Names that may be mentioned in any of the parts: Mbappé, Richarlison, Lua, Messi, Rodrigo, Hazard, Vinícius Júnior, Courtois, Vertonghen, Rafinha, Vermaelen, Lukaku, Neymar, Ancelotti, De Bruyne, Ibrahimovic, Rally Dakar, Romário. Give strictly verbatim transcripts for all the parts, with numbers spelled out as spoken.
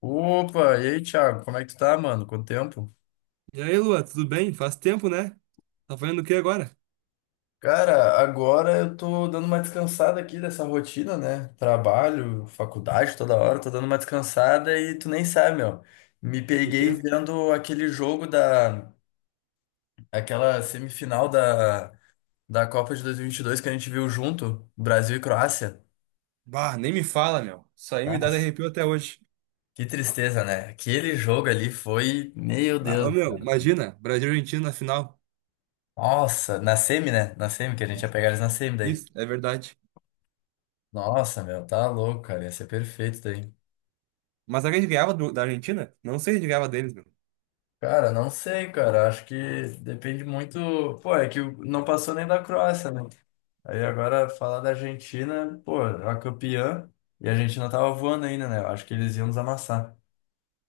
Opa, e aí, Thiago, como é que tu tá, mano? Quanto tempo? E aí, Lua, tudo bem? Faz tempo, né? Tá fazendo o que agora? Cara, agora eu tô dando uma descansada aqui dessa rotina, né? Trabalho, faculdade toda hora, tô dando uma descansada e tu nem sabe, meu. Me O quê? peguei vendo aquele jogo da... aquela semifinal da, da Copa de dois mil e vinte e dois que a gente viu junto, Brasil e Croácia. Bah, nem me fala, meu. Isso aí me dá Nossa, arrepio até hoje. que tristeza, né? Aquele jogo ali foi. Meu Ah, Deus ô, do céu. meu, imagina, Brasil e Argentina na final. Nossa, na semi, né? Na semi, que a gente ia Nossa. pegar eles na semi daí. Isso, é verdade. Nossa, meu, tá louco, cara. Ia ser perfeito isso daí. Mas será que a gente ganhava do- da Argentina? Não sei se a gente ganhava deles, meu. Cara, não sei, cara. Acho que depende muito. Pô, é que o- não passou nem da Croácia, né? Aí agora falar da Argentina, pô, a campeã. E a Argentina tava voando ainda, né? Eu acho que eles iam nos amassar.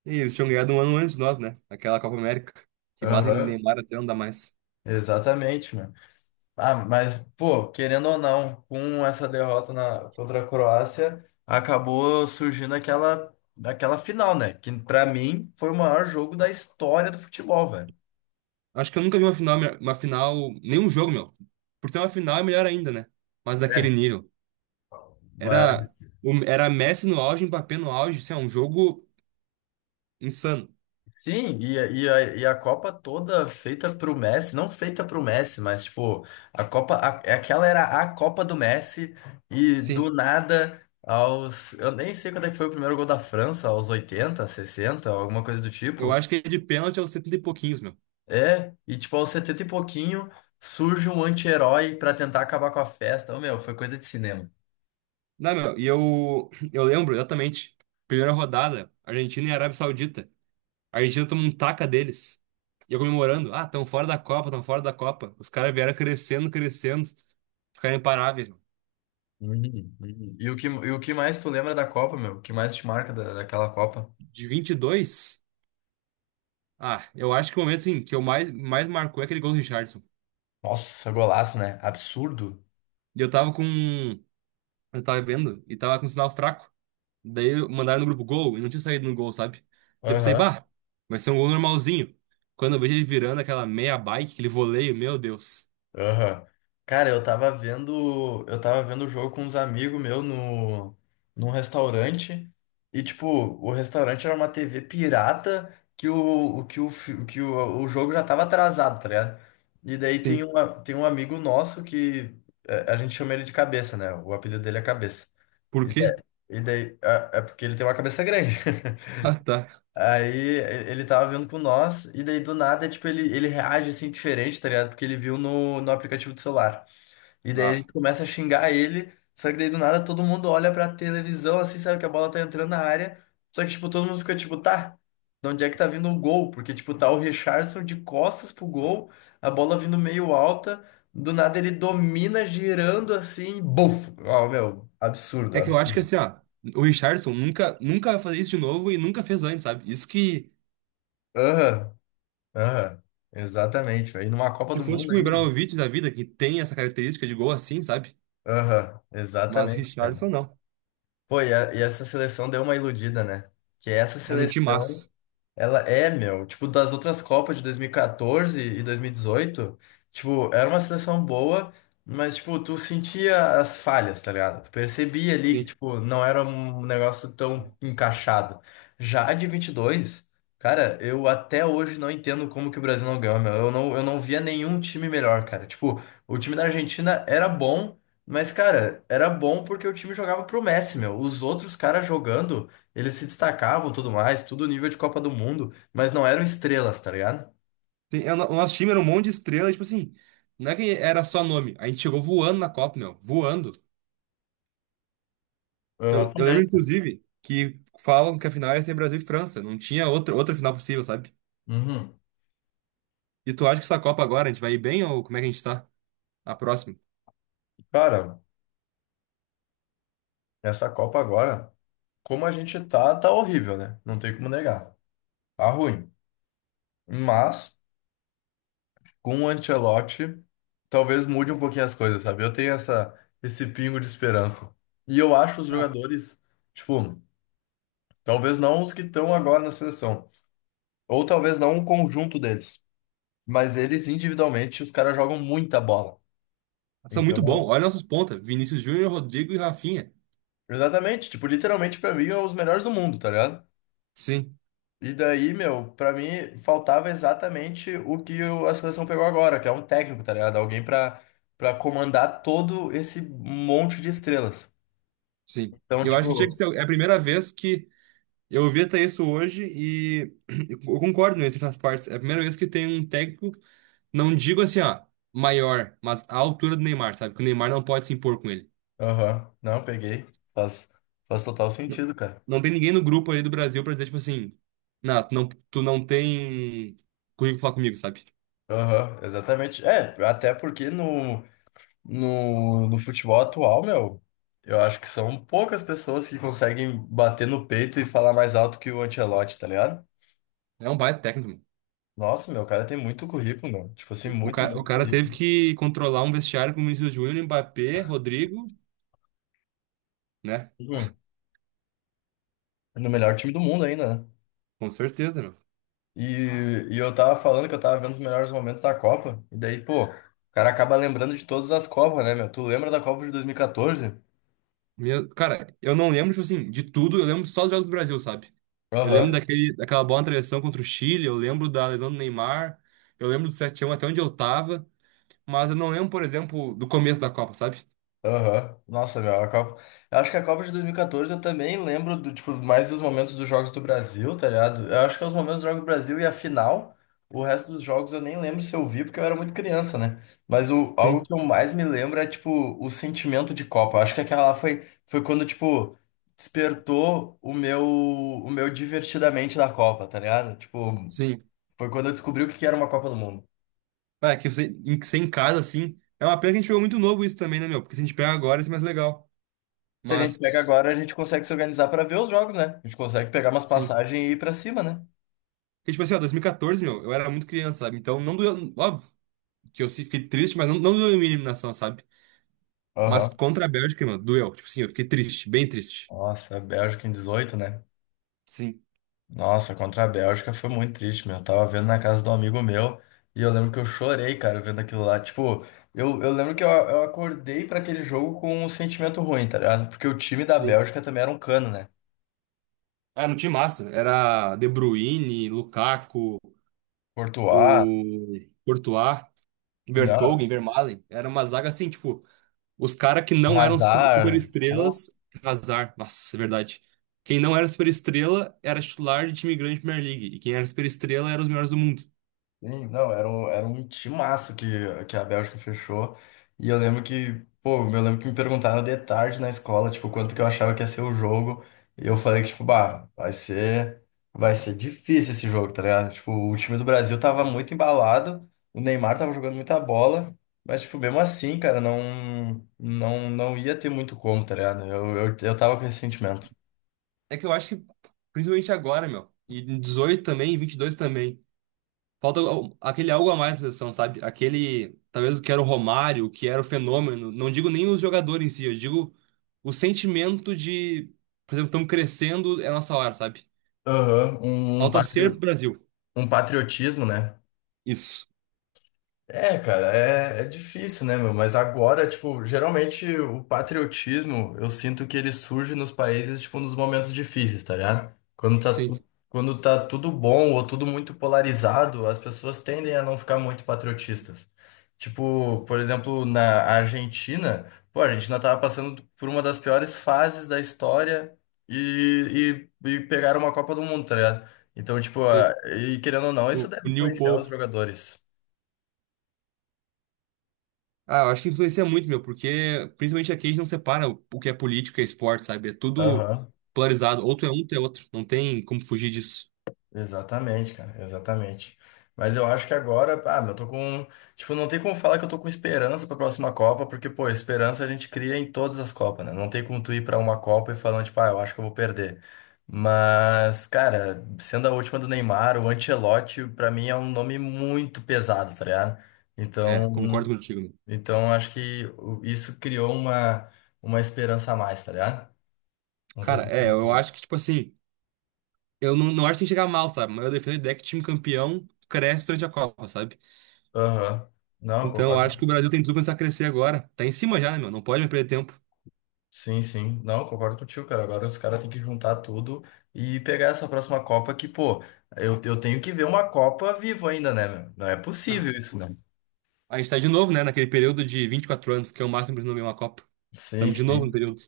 E eles tinham ganhado um ano antes de nós, né? Aquela Copa América, que batem em Aham, Neymar até não dá mais. exatamente, mano. Ah, mas, pô, querendo ou não, com essa derrota na, contra a Croácia, acabou surgindo aquela, aquela final, né? Que pra mim foi o maior jogo da história do futebol, velho. Acho que eu nunca vi uma final, minha- uma final, nenhum jogo, meu. Por ter uma final é melhor ainda, né? Mas daquele nível. Era, mas o- era Messi no auge, Mbappé no auge, assim, é um jogo insano. Sim, e, a- e, a, e a Copa toda feita pro Messi, não feita pro Messi, mas tipo, a Copa, a- é aquela era a Copa do Messi, e do Sim. nada, aos, eu nem sei quando é que foi o primeiro gol da França, aos oitenta sessenta alguma coisa do Eu tipo. acho que de pênalti é os setenta e pouquinhos, meu. É, e tipo, aos setenta e pouquinho, surge um anti-herói pra tentar acabar com a festa. Ô, meu, foi coisa de cinema. Não, meu, e eu, eu lembro exatamente. Primeira rodada, Argentina e Arábia Saudita. A Argentina tomou um taca deles. E eu comemorando. Ah, estão fora da Copa, estão fora da Copa. Os caras vieram crescendo, crescendo. Ficaram imparáveis, meu. Uhum, uhum. E o que, e o que mais tu lembra da Copa, meu? O que mais te marca da, daquela Copa? De vinte e dois, ah, eu acho que o momento, assim, que eu mais, mais marcou é aquele gol do Richardson. Nossa, golaço, né? Absurdo. E eu tava com... Eu tava vendo e tava com um sinal fraco. Daí mandaram no grupo gol e não tinha saído no gol, sabe? Daí eu pensei, bah, vai ser um gol normalzinho. Quando eu vejo ele virando aquela meia bike, aquele voleio, meu Deus. Aham. Cara, eu tava vendo, eu tava vendo o jogo com uns amigos meus no, num restaurante e tipo, o restaurante era uma T V pirata que o, o que o, fi- o que o, o jogo já tava atrasado, tá ligado? E daí tem Sim. uma, tem um amigo nosso que é, a gente chama ele de Cabeça, né? O apelido dele é Cabeça. Por E quê? daí, e daí- é é porque ele tem uma cabeça grande. Ah, tá. Aí e- ele tava vindo com nós, e daí do nada, tipo, ele, ele reage assim diferente, tá ligado? Porque ele viu no, no aplicativo do celular. E daí a Ah. gente começa a xingar ele, só que daí do nada todo mundo olha pra televisão assim, sabe que a bola tá entrando na área. Só que, tipo, todo mundo fica tipo, tá, de onde é que tá vindo o gol? Porque, tipo, tá o Richarlison de costas pro gol, a bola vindo meio alta, do nada ele domina girando assim, buf! Ó, meu, absurdo, É que eu acho que absurdo. assim, ó, o Richarlison nunca, nunca vai fazer isso de novo e nunca fez antes, sabe? Isso que, Aham, aham, exatamente, velho. E numa Copa se do fosse Mundo tipo, o ainda. Ibrahimovic da vida, que tem essa característica de gol assim, sabe? Aham, Mas o exatamente, cara. Richardson não. Pô, e, a- e essa seleção deu uma iludida, né? Que essa Era um seleção timaço. ela é, meu, tipo, das outras Copas de dois mil e e e dois mil e dezoito, tipo, era uma seleção boa, mas, tipo, tu sentia as falhas, tá ligado? Tu percebia ali que, Sim. tipo, não era um negócio tão encaixado. Já a de vinte e dois, cara, eu até hoje não entendo como que o Brasil não ganhou, meu. Eu não, eu não via nenhum time melhor, cara. Tipo, o time da Argentina era bom, mas, cara, era bom porque o time jogava pro Messi, meu. Os outros caras jogando. Eles se destacavam, tudo mais, tudo nível de Copa do Mundo, mas não eram estrelas, tá ligado? Sim, é, o no- o nosso time era um monte de estrela, tipo assim, não é que era só nome. A gente chegou voando na Copa, meu. Voando. Eu, eu lembro, Exatamente. inclusive, que falam que a final ia ser Brasil e França. Não tinha outra, outra final possível, sabe? Uhum. E tu acha que essa Copa agora a gente vai ir bem ou como é que a gente tá? A próxima. Cara, essa Copa agora, como a gente tá, tá horrível, né? Não tem como negar. Tá ruim. Mas, com o Ancelotti, talvez mude um pouquinho as coisas, sabe? Eu tenho essa, esse pingo de esperança. E eu acho os Ah, jogadores, tipo, talvez não os que estão agora na seleção, ou talvez não o conjunto deles, mas eles individualmente, os caras jogam muita bola. são muito bom. Então, Olha nossos pontas. Vinícius Júnior, Rodrigo e Rafinha. exatamente, tipo, literalmente pra mim é os melhores do mundo, tá ligado? Sim, E daí, meu, pra mim faltava exatamente o que o- a seleção pegou agora, que é um técnico, tá ligado? Alguém pra, pra comandar todo esse monte de estrelas. sim. Então, E eu acho que tinha que tipo, ser. É a primeira vez que eu ouvi até isso hoje e eu concordo em certas partes. É a primeira vez que tem um técnico, não digo assim, ó, maior, mas à altura do Neymar, sabe? Que o Neymar não pode se impor com ele. aham, não, peguei. Faz, faz total Não, sentido, cara. não tem ninguém no grupo ali do Brasil pra dizer, tipo assim, não, tu não, tu não tem currículo pra falar comigo, sabe? Aham, exatamente. É, até porque no, no, no futebol atual, meu, eu acho que são poucas pessoas que conseguem bater no peito e falar mais alto que o Ancelotti, tá ligado? É um baita técnico, mano. Nossa, meu, o cara tem muito currículo, meu. Tipo assim, O, o, muito, ca- o muito cara teve currículo. que controlar um vestiário com o Vinícius Júnior, Mbappé, Rodrigo, né? Uhum. No melhor time do mundo ainda, né? Com certeza, meu. E, e eu tava falando que eu tava vendo os melhores momentos da Copa. E daí, pô, o cara acaba lembrando de todas as Copas, né, meu? Tu lembra da Copa de dois mil e quatorze? Meu- cara, eu não lembro, tipo assim, de tudo, eu lembro só dos jogos do Brasil, sabe? Eu lembro Aham. daquele, daquela bola na travessão contra o Chile, eu lembro da lesão do Neymar, eu lembro do sete a um até onde eu tava, mas eu não lembro, por exemplo, do começo da Copa, sabe? Aham. Nossa, meu, a Copa. Eu acho que a Copa de dois mil e quatorze eu também lembro do, tipo, mais dos momentos dos jogos do Brasil, tá ligado? Eu acho que é os momentos dos jogos do Brasil e a final. O resto dos jogos eu nem lembro se eu vi, porque eu era muito criança, né? Mas o, algo Sim. que eu mais me lembro é, tipo, o sentimento de Copa. Eu acho que aquela lá foi, foi quando, tipo, despertou o meu, o meu divertidamente da Copa, tá ligado? Tipo, Sim, foi quando eu descobri o que que era uma Copa do Mundo. ah, que você, em, que ser em casa, assim. É uma pena que a gente pegou muito novo isso também, né, meu? Porque se a gente pega agora, isso é mais legal. Se a gente pega Mas, agora, a gente consegue se organizar para ver os jogos, né? A gente consegue pegar umas sim. passagens e ir para cima, né? Porque, tipo assim, ó, dois mil e quatorze, meu, eu era muito criança, sabe? Então, não doeu. Óbvio que eu se- fiquei triste, mas não, não doeu a minha eliminação, sabe? Mas Aham. contra a Bélgica, meu, doeu. Tipo assim, eu fiquei triste, bem triste. Nossa, a Bélgica em dezoito, né? Sim. Nossa, contra a Bélgica foi muito triste, meu. Eu tava vendo na casa de um amigo meu e eu lembro que eu chorei, cara, vendo aquilo lá. Tipo, eu, eu lembro que eu, eu acordei pra aquele jogo com um sentimento ruim, tá ligado? Porque o time da Sim. Bélgica também era um cano, né? Era no time massa. Era De Bruyne, Lukaku, Courtois, o Courtois, não, Vertonghen, Vermaelen. Era uma zaga assim, tipo. Os caras que não eram su- Hazard. superestrelas, azar. Nossa, é verdade. Quem não era superestrela era titular de time grande de Premier League. E quem era superestrela era os melhores do mundo. Sim, não, era um, era um timaço que, que a Bélgica fechou. E eu lembro que, pô, eu lembro que me perguntaram de tarde na escola, tipo, quanto que eu achava que ia ser o jogo. E eu falei que, tipo, bah, vai ser, vai ser difícil esse jogo, tá ligado? Tipo, o time do Brasil tava muito embalado, o Neymar tava jogando muita bola, mas, tipo, mesmo assim, cara, não, não, não ia ter muito como, tá ligado? Eu, eu, eu tava com esse sentimento. É que eu acho que, principalmente agora, meu, e em dezoito também, em vinte e dois também, falta o- aquele algo a mais na seleção, sabe? Aquele, talvez o que era o Romário, o que era o fenômeno. Não digo nem os jogadores em si, eu digo o sentimento de, por exemplo, estamos crescendo, é nossa hora, sabe? Aham, um, um Falta ser patrio- Brasil. um patriotismo, né? Isso. É, cara, é, é difícil, né, meu? Mas agora, tipo, geralmente o patriotismo, eu sinto que ele surge nos países, tipo, nos momentos difíceis, tá ligado? Quando tá, Sim, tu- quando tá tudo bom ou tudo muito polarizado, as pessoas tendem a não ficar muito patriotistas. Tipo, por exemplo, na Argentina, pô, a Argentina tava passando por uma das piores fases da história e, e, e pegaram uma Copa do Mundo, tá ligado? Então, tipo, a- sim. e querendo ou não, isso U- deve Unir o influenciar povo. os jogadores. Ah, eu acho que influencia muito, meu, porque principalmente aqui a gente não separa o que é política e esporte, sabe? É tudo Aham. polarizado. Ou tu é um, ou tu é outro. Não tem como fugir disso. Exatamente, cara, exatamente. Mas eu acho que agora, ah, meu, eu tô com, tipo, não tem como falar que eu tô com esperança pra próxima Copa, porque, pô, esperança a gente cria em todas as Copas, né? Não tem como tu ir pra uma Copa e falando, tipo, ah, eu acho que eu vou perder. Mas, cara, sendo a última do Neymar, o Ancelotti, pra mim é um nome muito pesado, tá ligado? É, Então, concordo contigo, meu. então acho que o- isso criou uma, uma esperança a mais, tá ligado? Não sei Cara, se é, tem eu isso. acho que, tipo assim, eu não, não acho que tem que chegar mal, sabe? Mas eu defendo a ideia que time campeão cresce durante a Copa, sabe? Aham. Não, eu Então eu concordo. acho que o Brasil tem tudo pra começar a crescer agora. Tá em cima já, né, meu? Não pode mais perder tempo. Sim, sim. Não, concordo contigo, cara. Agora os caras têm que juntar tudo e pegar essa próxima Copa que, pô, eu, eu tenho que ver uma Copa vivo ainda, né, meu? Não é Ah, possível isso, né? a gente tá de novo, né, naquele período de vinte e quatro anos, que é o máximo pra gente não ganhar uma Copa. Sim, Tamo de novo no sim. período.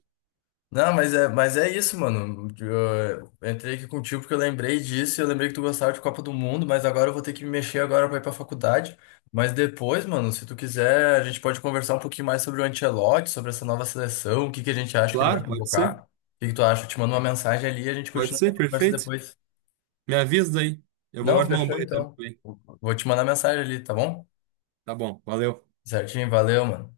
Não, mas é, mas é, isso, mano. Eu entrei aqui contigo porque eu lembrei disso, eu lembrei que tu gostava de Copa do Mundo, mas agora eu vou ter que me mexer agora pra ir pra faculdade. Mas depois, mano, se tu quiser, a gente pode conversar um pouquinho mais sobre o Ancelotti, sobre essa nova seleção, o que que a gente acha que ele Claro, vai pode ser. convocar. O que que tu acha? Eu te mando uma mensagem ali e a gente Pode continua ser, a conversa perfeito. depois. Me avisa aí. Eu vou Não, agora tomar um fechou banho então. também. Vou te mandar mensagem ali, tá bom? Tá bom, valeu. Certinho, valeu, mano.